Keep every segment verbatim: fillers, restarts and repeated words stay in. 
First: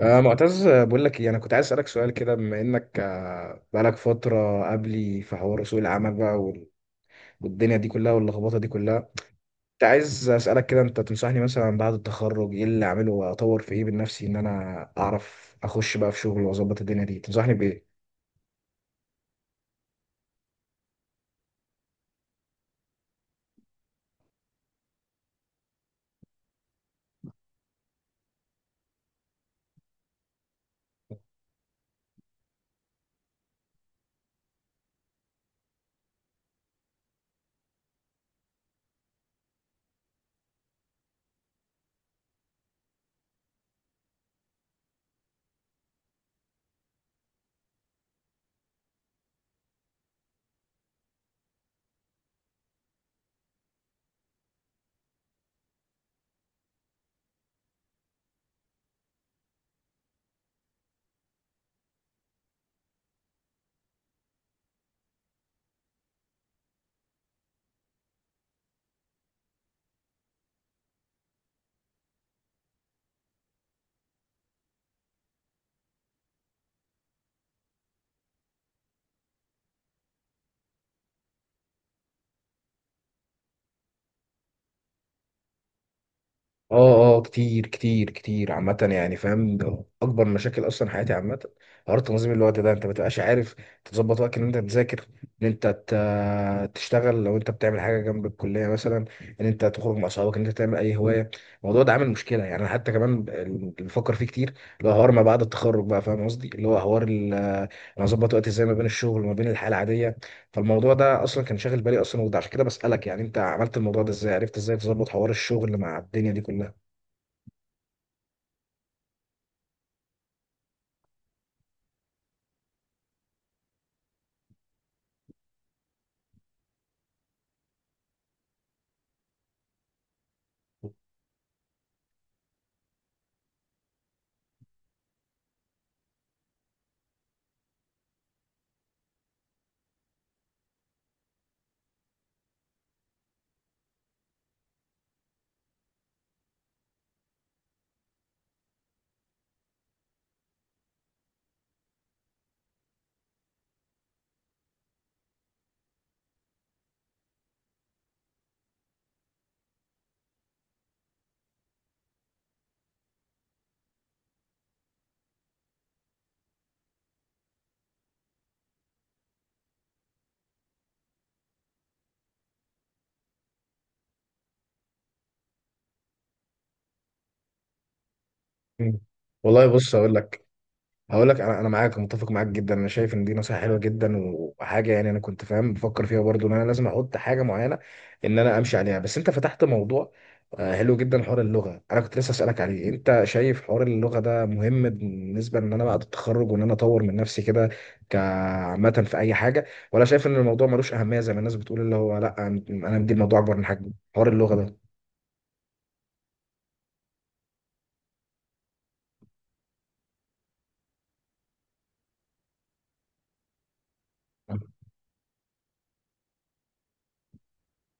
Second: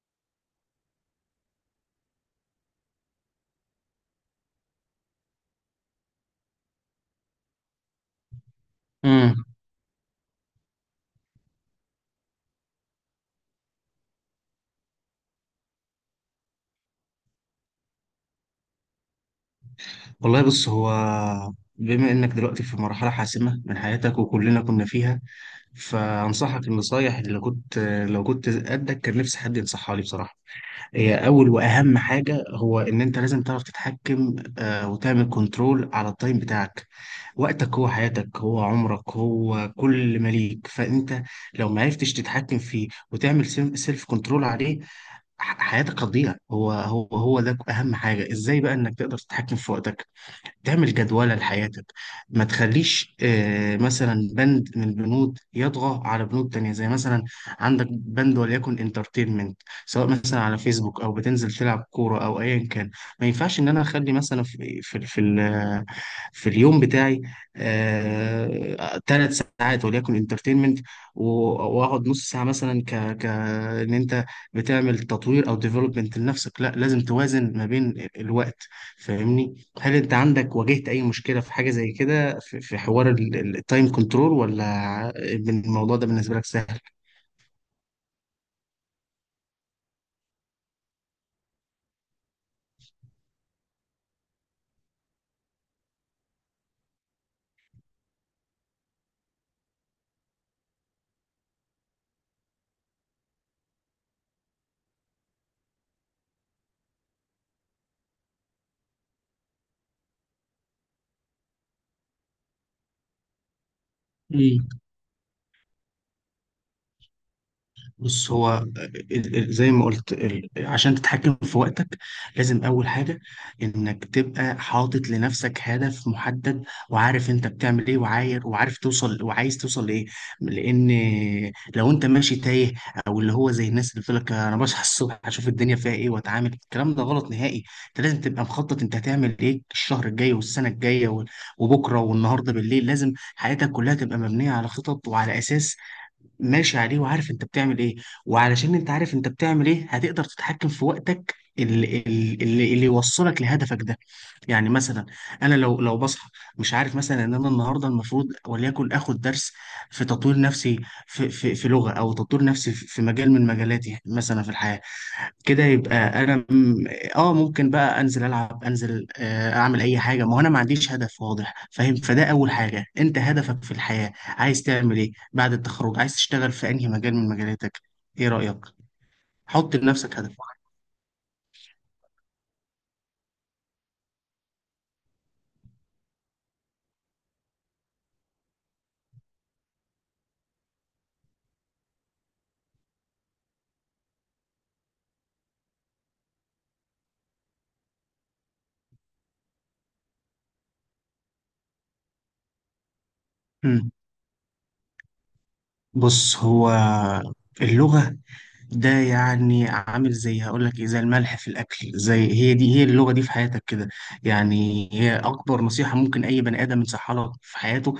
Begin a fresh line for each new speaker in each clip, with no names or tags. آه معتز، آه، بقول لك إيه، انا كنت عايز اسالك سؤال كده بما انك آه، بقالك فتره قبلي في حوار سوق العمل بقى وال- والدنيا دي كلها واللخبطه دي كلها.
امم
كنت عايز اسالك كده، انت تنصحني مثلا بعد التخرج ايه اللي اعمله واطور في ايه من نفسي ان انا اعرف اخش بقى في شغل واظبط الدنيا دي، تنصحني بايه؟
والله، بص، هو. بما انك دلوقتي في مرحله حاسمه من حياتك وكلنا كنا فيها، فانصحك النصايح اللي كنت لو كنت قدك كان نفسي حد ينصحها لي بصراحه. هي اول واهم حاجه، هو ان انت لازم تعرف تتحكم آه، وتعمل كنترول على التايم بتاعك. وقتك هو حياتك، هو عمرك، هو كل ما ليك. فانت لو ما عرفتش تتحكم فيه وتعمل سيلف كنترول عليه، ح- حياتك هتضيع. هو هو هو ده اهم حاجه. ازاي بقى انك تقدر تتحكم في وقتك، تعمل جدولة لحياتك؟ ما تخليش آه، مثلا بند من البنود يطغى على بنود تانية، زي مثلا عندك بند وليكن انترتينمنت، سواء مثلا على فيسبوك او بتنزل تلعب كورة او ايا كان. ما ينفعش ان انا اخلي مثلا في في في, ال- في اليوم بتاعي ثلاث ساعات وليكن انترتينمنت، واقعد نص ساعة مثلا ك ك ان انت بتعمل تطوير او ديفلوبمنت لنفسك. لا، لازم توازن ما بين الوقت. فاهمني؟ هل انت عندك واجهت اي مشكلة في حاجة زي كده في في حوار التايم كنترول، ولا الموضوع ده بالنسبة لك سهل؟
اه، اه، كتير كتير كتير عامة، يعني فاهم ده أكبر مشاكل أصلا حياتي عامة. حوار تنظيم الوقت ده أنت ما بتبقاش عارف تظبط وقتك إن أنت تذاكر، إن أنت ت- تشتغل لو أنت بتعمل حاجة جنب الكلية مثلا، إن أنت تخرج مع أصحابك، إن أنت تعمل أي هواية. الموضوع ده عامل مشكلة. يعني أنا حتى كمان اللي بفكر فيه كتير اللي هو حوار ما بعد التخرج بقى، فاهم قصدي، اللي هو حوار ال- أنا أظبط وقتي إزاي ما بين الشغل وما بين الحياة العادية. فالموضوع ده أصلا كان شاغل بالي أصلا، وده عشان كده بسألك. يعني أنت عملت الموضوع ده إزاي؟ عرفت إزاي تظبط حوار الشغل مع الدنيا دي كلها؟
بص، هو ال- ال- زي ما قلت، ال- عشان تتحكم في وقتك لازم أول حاجة إنك تبقى حاطط لنفسك هدف محدد، وعارف أنت بتعمل إيه، وعاير وعارف توصل وعايز توصل لإيه. لأن لو أنت ماشي تايه، أو اللي هو زي الناس اللي بتقول لك أنا بصحى الصبح أشوف الدنيا فيها إيه وأتعامل، الكلام ده غلط نهائي. أنت لازم تبقى مخطط، أنت هتعمل إيه الشهر الجاي والسنة الجاية وال- وبكرة والنهاردة بالليل. لازم حياتك كلها تبقى مبنية على خطط وعلى أساس ماشي عليه وعارف انت بتعمل ايه. وعلشان انت عارف انت بتعمل ايه، هتقدر تتحكم في وقتك اللي, اللي, اللي يوصلك لهدفك ده. يعني مثلا انا لو لو بصحى مش عارف مثلا ان انا النهارده المفروض وليكن اخد درس في تطوير نفسي في, في, في لغة، او تطوير نفسي في في مجال من مجالاتي مثلا في الحياة كده، يبقى انا م- اه، ممكن بقى انزل العب، انزل آه، اعمل اي حاجه، ما هو انا ما عنديش هدف واضح، فاهم؟ فده اول حاجه، انت هدفك في الحياه عايز تعمل ايه بعد التخرج؟ عايز تشتغل في انهي مجال من مجالاتك؟ ايه رايك؟
مم. والله
حط
بص، هقول
لنفسك هدف.
لك، هقول لك انا انا معاك، متفق معاك جدا. انا شايف ان دي نصيحه حلوه جدا وحاجه، يعني انا كنت فاهم بفكر فيها برضو ان انا لازم احط حاجه معينه ان انا امشي عليها. بس انت فتحت موضوع آه، حلو جدا، حوار اللغه. انا كنت لسه اسالك عليه، انت شايف حوار اللغه ده مهم بالنسبه ان انا بعد التخرج وان انا اطور من نفسي كده، كعامه في اي حاجه؟ ولا شايف ان الموضوع ملوش اهميه زي ما الناس بتقول، اللي هو لا، انا أنا مدي الموضوع اكبر من
مم.
حجمه، حوار اللغه
بص، هو اللغه ده يعني عامل زي هقول لك ايه، زي الملح في الاكل، زي، هي دي، هي اللغه دي في حياتك كده. يعني هي اكبر نصيحه ممكن اي بني ادم ينصحها لك في حياته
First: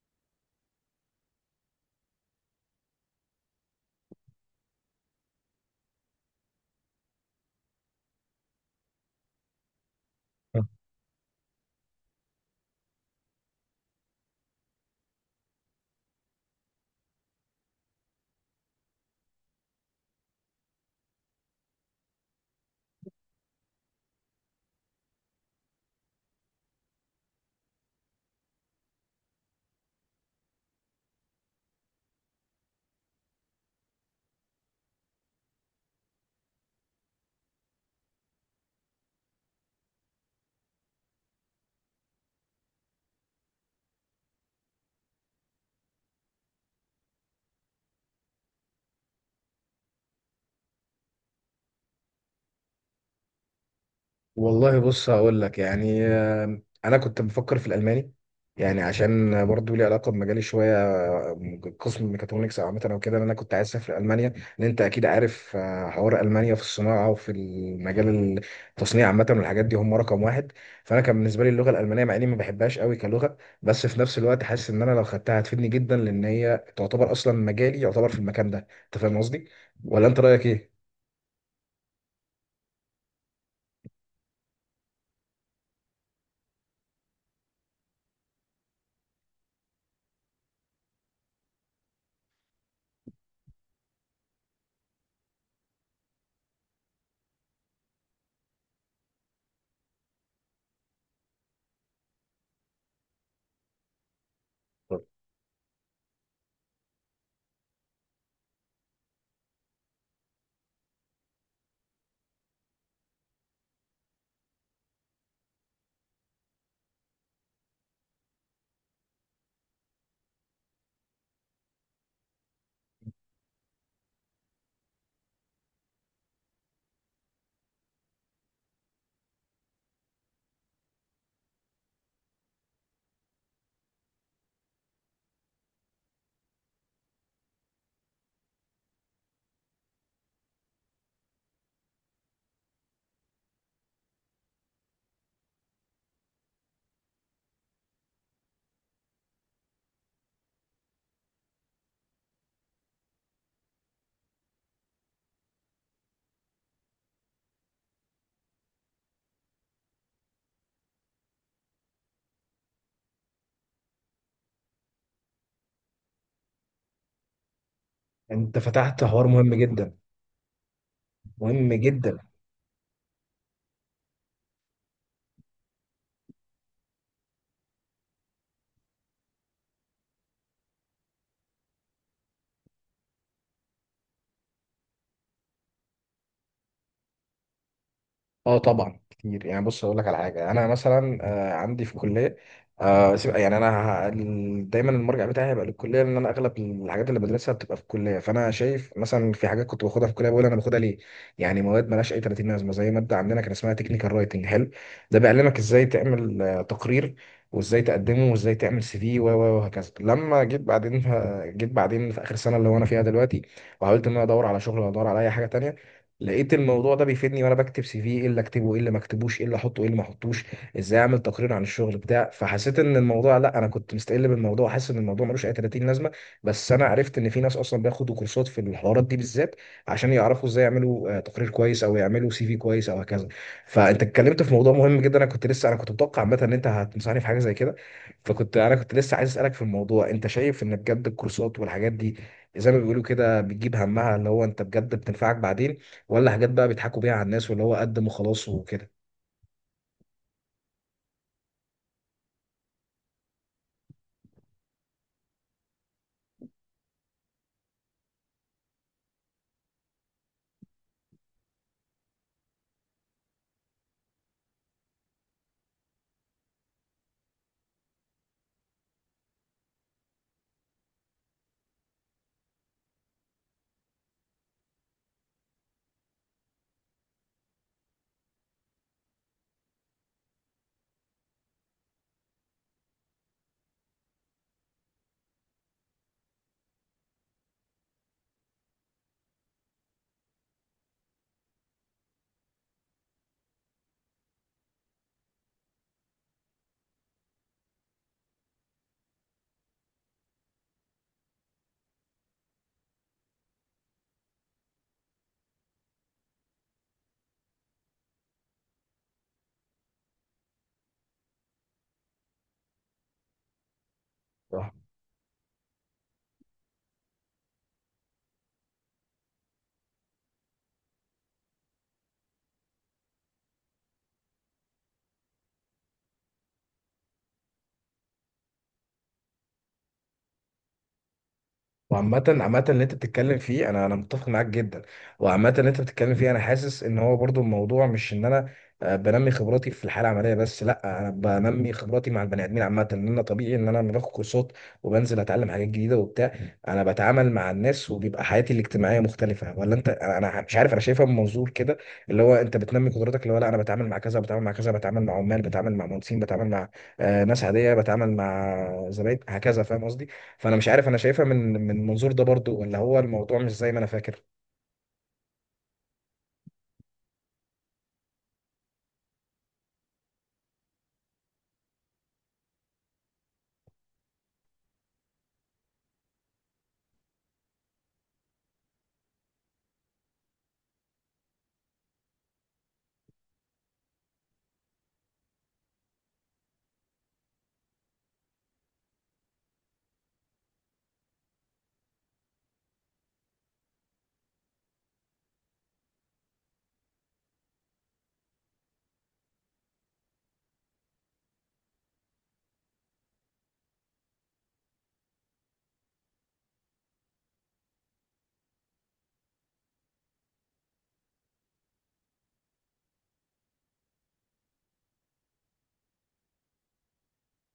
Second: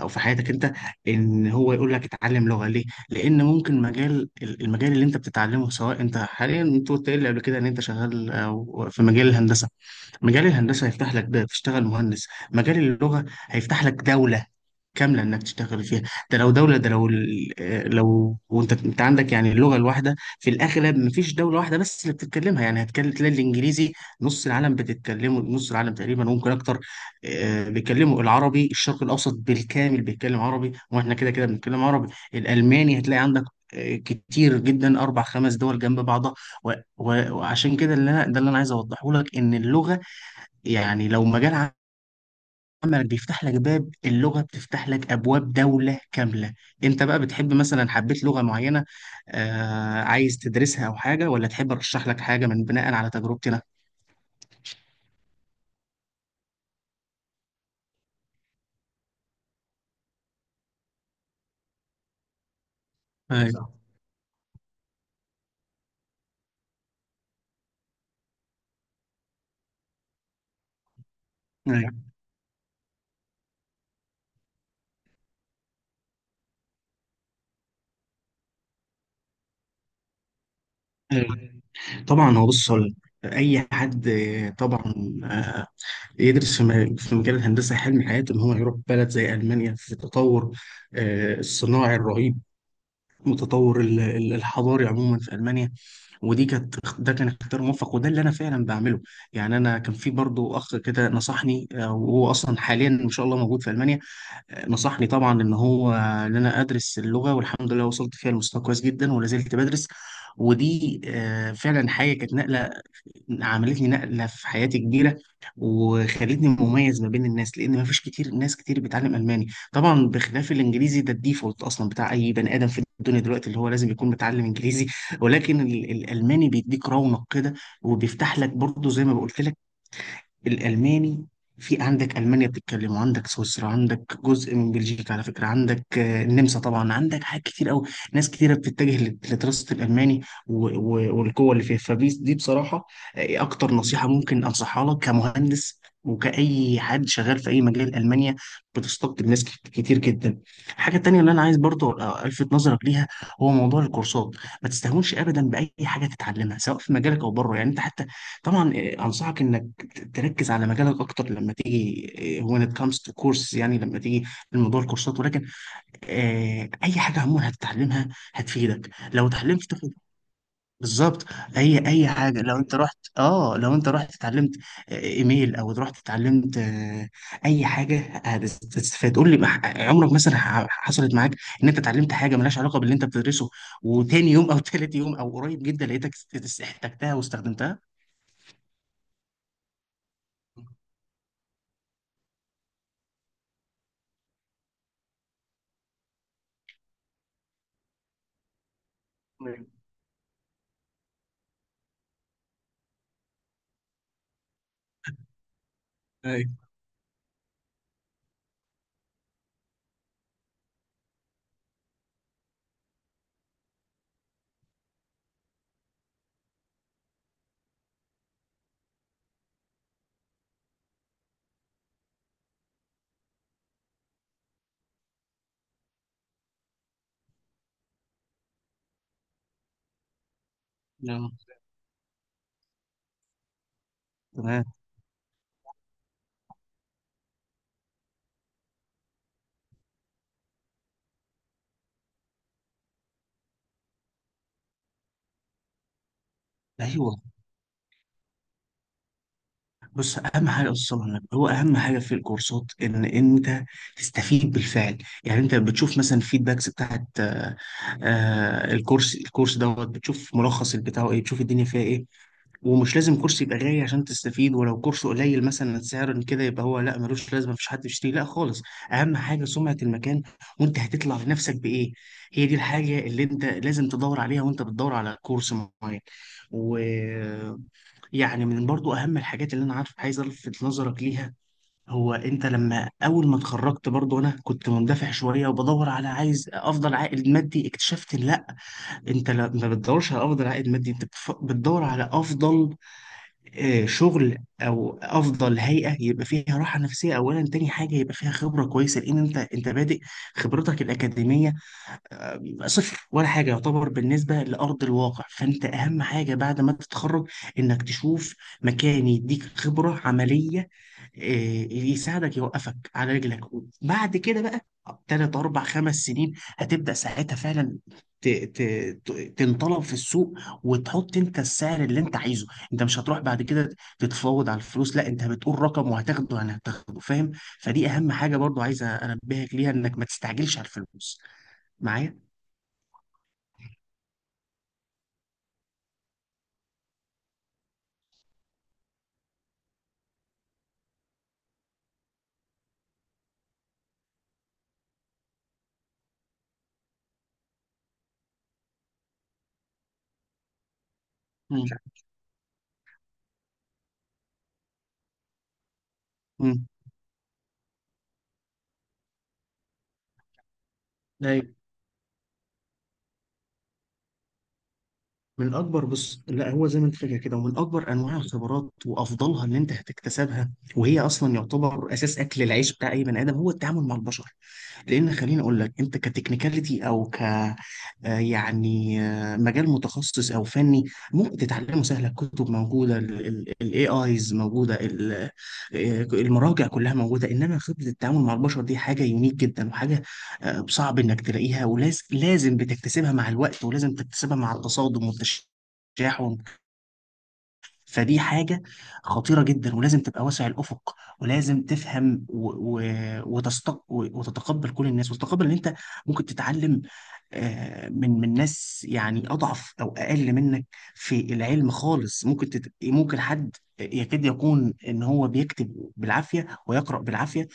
او في حياتك انت، ان هو يقول لك اتعلم لغه. ليه؟ لان ممكن مجال، المجال اللي انت بتتعلمه، سواء انت حاليا انت قلت لي قبل كده ان انت شغال أو في مجال الهندسه، مجال
ده؟
الهندسه هيفتح لك باب تشتغل مهندس، مجال اللغه هيفتح لك دوله كامله انك تشتغل فيها. ده لو دوله، ده لو ال- آه، لو، وانت انت عندك يعني اللغه الواحده في الاغلب مفيش دوله واحده بس اللي بتتكلمها. يعني هتكلم تلاقي الانجليزي نص العالم بتتكلمه، نص العالم تقريبا ممكن اكتر. آه، بيتكلموا العربي، الشرق الاوسط بالكامل بيتكلم عربي، واحنا كده كده بنتكلم عربي. الالماني هتلاقي عندك آه، كتير جدا، اربع خمس دول جنب بعضها، و- و- وعشان كده، اللي انا ده اللي انا عايز اوضحه لك، ان اللغه يعني لو مجال عملك بيفتح لك باب، اللغة بتفتح لك أبواب دولة كاملة. أنت بقى بتحب مثلا، حبيت لغة معينة، آه، عايز تدرسها أو حاجة، ولا تحب أرشح لك حاجة من بناء على تجربتي أنا؟
والله بص، هقول لك، يعني آه، انا كنت بفكر في الالماني، يعني عشان برضو لي علاقه بمجالي شويه، آه، قسم ميكاترونكس او عامه او كده. إن انا كنت
ايوه.
عايز اسافر المانيا لان انت اكيد عارف آه، حوار المانيا في الصناعه وفي المجال، التصنيع عامه والحاجات دي، هم رقم واحد. فانا كان بالنسبه لي اللغه
أيوة.
الالمانيه، مع اني ما بحبهاش قوي كلغه، بس في نفس الوقت حاسس ان انا لو خدتها هتفيدني جدا، لان هي تعتبر اصلا مجالي يعتبر في المكان ده. انت فاهم قصدي؟ ولا انت رايك ايه؟
أيوة. طبعا هو، بص، هقول لك، أي حد آه، طبعا آه، يدرس في م- في مجال الهندسة، حلم حياته إن هو يروح بلد زي ألمانيا في التطور آه، الصناعي الرهيب، متطور ال- ال- الحضاري عموما في المانيا. ودي كانت، ده كان اختيار موفق، وده اللي انا فعلا بعمله. يعني انا كان في برضو اخ كده نصحني آه، وهو اصلا حاليا ان شاء الله موجود في المانيا، آه، نصحني طبعا ان هو ان انا ادرس اللغه، والحمد لله وصلت فيها لمستوى كويس جدا ولا زلت بدرس. ودي آه، فعلا حاجه كانت نقله، عملت لي نقلة في حياتي كبيرة، وخلتني مميز ما بين الناس، لأن ما فيش كتير ناس كتير بتعلم ألماني. طبعا بخلاف الإنجليزي، ده الديفولت أصلا بتاع أي بني آدم في الدنيا دلوقتي، اللي هو لازم يكون متعلم إنجليزي. ولكن ال- الألماني بيديك رونق كده، وبيفتح لك برضه زي ما بقولت لك، الألماني في عندك ألمانيا بتتكلم، وعندك سويسرا، عندك جزء من بلجيكا على فكرة، عندك آه، النمسا طبعا، عندك حاجات كتير أوي. ناس كتيرة بتتجه لت- لدراسة الألماني و- و- والقوة اللي فيها. فدي بصراحة آه، إيه أكتر نصيحة ممكن أنصحها لك كمهندس وكأي حد شغال في أي مجال. ألمانيا بتستقطب ناس كت- كتير جدا. الحاجة التانية اللي أنا عايز برضو آه، ألفت نظرك ليها، هو موضوع الكورسات. ما تستهونش أبدا بأي حاجة تتعلمها سواء في مجالك أو بره. يعني أنت حتى، طبعا آه، أنصحك إنك تركز على مجالك اكتر لما تيجي، آه، when it comes to course، يعني لما تيجي الموضوع الكورسات. ولكن آه، اي حاجه عموما هتتعلمها
انت
هتفيدك
فتحت حوار
لو
مهم
اتعلمت تاخد
جدا،
بالظبط.
مهم
اي اي
جدا.
حاجه لو انت رحت، اه، لو انت رحت اتعلمت آه، ايميل، او رحت اتعلمت آه، اي حاجه، هتستفاد. قول لي، مح- عمرك مثلا ح- حصلت معاك ان انت اتعلمت حاجه ملهاش علاقه باللي انت بتدرسه، وتاني يوم او تالت يوم او قريب جدا لقيتك است- است- احتجتها واستخدمتها؟
اه طبعا كتير. يعني بص، اقول لك على حاجه، انا مثلا آه، عندي في الكليه آه، سيب- يعني انا ه- ال- دايما المرجع بتاعي هيبقى للكليه، لان انا اغلب الحاجات اللي بدرسها بتبقى في الكليه. فانا شايف مثلا في حاجات كنت باخدها في الكليه بقول انا باخدها ليه، يعني مواد مالهاش اي تلاتين لازمه، زي ماده عندنا كان اسمها تكنيكال رايتنج. حلو، ده بيعلمك ازاي تعمل
ايوه.
آه، تقرير، وازاي تقدمه، وازاي تعمل سي في، و و- وهكذا. لما جيت بعدين، ف- جيت بعدين في اخر سنه اللي هو انا فيها دلوقتي وحاولت ان انا ادور على شغل ولا ادور على اي حاجه تانية، لقيت الموضوع ده بيفيدني وانا بكتب سي في، ايه اللي اكتبه، ايه اللي ما اكتبوش، ايه اللي احطه، ايه اللي ما احطوش، ازاي اعمل تقرير عن الشغل بتاع. فحسيت ان الموضوع، لا، انا كنت مستقل بالموضوع، حاسس ان الموضوع ملوش اي تلاتين لازمه، بس انا عرفت ان في ناس اصلا بياخدوا كورسات في الحوارات دي بالذات عشان يعرفوا ازاي يعملوا آه،
نعم.
تقرير كويس او يعملوا سي في كويس او هكذا. فانت اتكلمت في موضوع
تمام.
مهم جدا، انا كنت لسه، انا كنت متوقع عامه ان انت هتنصحني في حاجه زي كده. فكنت، انا كنت لسه عايز اسالك في الموضوع، انت شايف ان بجد الكورسات والحاجات دي زي ما بيقولوا كده بتجيب همها، اللي هو انت بجد بتنفعك بعدين؟ ولا حاجات بقى بيضحكوا بيها
ايوه،
على الناس واللي هو قدم وخلاص وكده؟
بص، اهم حاجه اصلا النبي، هو اهم حاجه في الكورسات ان انت تستفيد بالفعل. يعني انت بتشوف مثلا الفيدباكس بتاعت آه، آه، الكورس الكورس دوت، بتشوف ملخص بتاعه ايه، بتشوف الدنيا فيها ايه. ومش لازم كورس يبقى غالي عشان تستفيد، ولو كورس قليل مثلا سعرا كده يبقى هو لا، ملوش لازمه، مفيش حد يشتري لا خالص. اهم حاجه سمعه المكان، وانت هتطلع لنفسك بايه. هي دي الحاجه اللي انت لازم تدور عليها وانت بتدور على كورس معين. و... يعني من برضو اهم الحاجات اللي انا عارف عايز الفت نظرك ليها، هو انت لما اول ما اتخرجت، برضو انا كنت مندفع شويه وبدور على، عايز افضل عائد مادي. اكتشفت إن لا، انت لا- ما بتدورش على افضل عائد مادي، انت بتف- بتدور على افضل آه، شغل، او افضل هيئه يبقى فيها راحه نفسيه اولا. تاني حاجه، يبقى فيها خبره كويسه، لان انت انت بادئ، خبرتك الاكاديميه صفر ولا حاجة يعتبر بالنسبة لأرض الواقع. فأنت أهم حاجة بعد ما تتخرج، إنك تشوف مكان يديك خبرة عملية، إيه، يساعدك يوقفك على رجلك. بعد كده بقى
صح.
تلات أربع خمس سنين، هتبدأ ساعتها فعلا ت- ت- ت- تنطلب في السوق، وتحط انت السعر اللي انت عايزه. انت مش هتروح بعد كده تتفاوض على الفلوس، لا، انت بتقول رقم وهتاخده، انا هتاخده، فاهم. فدي اهم حاجة برضو عايز انبهك ليها، انك ما تستعجلش على الفلوس معايا.
وعامة، عامة اللي انت بتتكلم فيه انا، انا متفق معاك جدا. وعامة اللي انت بتتكلم فيه انا حاسس ان هو برضو الموضوع مش ان انا آه، بنمي خبراتي في الحالة العملية بس، لا، انا بنمي خبراتي مع البني ادمين عامة. ان انا طبيعي ان انا لما باخد كورسات وبنزل اتعلم حاجات جديدة وبتاع، انا بتعامل مع الناس، وبيبقى حياتي الاجتماعية مختلفة. ولا انت، انا أنا مش عارف، انا شايفها من منظور
مم.
كده اللي هو انت بتنمي قدراتك، اللي هو لا، انا بتعامل مع كذا، بتعامل مع كذا، بتعامل مع عمال، بتعامل مع مهندسين، بتعامل
مم.
مع آه، ناس عادية، بتعامل مع زباين، هكذا. فاهم قصدي؟ فانا مش عارف، انا شايفها من
ايوه،
من المنظور ده برضو، ولا هو الموضوع مش زي ما انا فاكر؟
من اكبر، بص، لا، هو زي ما انت فاكر كده. ومن اكبر انواع الخبرات وافضلها اللي انت هتكتسبها، وهي اصلا يعتبر اساس اكل العيش بتاع اي بني ادم، هو التعامل مع البشر. لان خليني اقول لك، انت كتكنيكاليتي، او ك آه، يعني آه، مجال متخصص او فني ممكن تتعلمه سهل، الكتب موجوده، الاي ايز موجوده، ال- آه، المراجع كلها موجوده. انما خبره التعامل مع البشر دي حاجه يونيك جدا، وحاجه آه، صعب انك تلاقيها، ولازم لازم بتكتسبها مع الوقت، ولازم تكتسبها مع التصادم والتشاحن. فدي حاجة خطيرة جدا، ولازم تبقى واسع الأفق، ولازم تفهم و... و... وتستق... و- وتتقبل كل الناس، وتتقبل ان انت ممكن تتعلم آه، من من ناس يعني أضعف أو أقل منك في العلم خالص. ممكن تت... ممكن حد يكاد يكون ان هو بيكتب بالعافية ويقرأ بالعافية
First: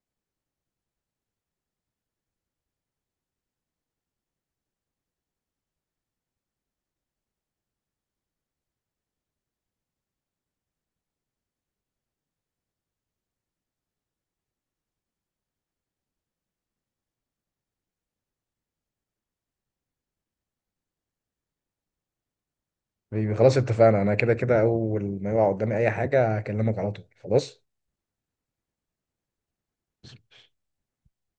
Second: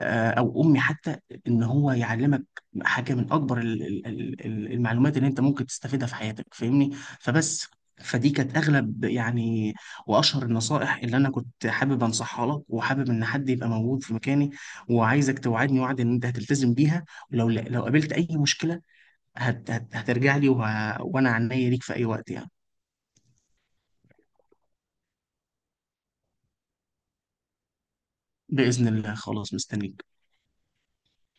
آه، او امي حتى، ان هو يعلمك حاجه من اكبر ال- ال- ال- ال- المعلومات اللي انت ممكن تستفيدها في حياتك، فاهمني. فبس، فدي كانت اغلب يعني، واشهر النصائح اللي انا كنت حابب انصحها لك، وحابب ان حد يبقى موجود في مكاني، وعايزك توعدني وعد ان انت هتلتزم بيها. ولو لو قابلت اي مشكله، هت هت هترجع لي، وه... وانا عنيا ليك في اي وقت يعني.
بيبي، خلاص اتفقنا، انا كده كده اول ما يقع قدامي اي حاجه هكلمك على طول، خلاص.
باذن الله، خلاص، مستنيك.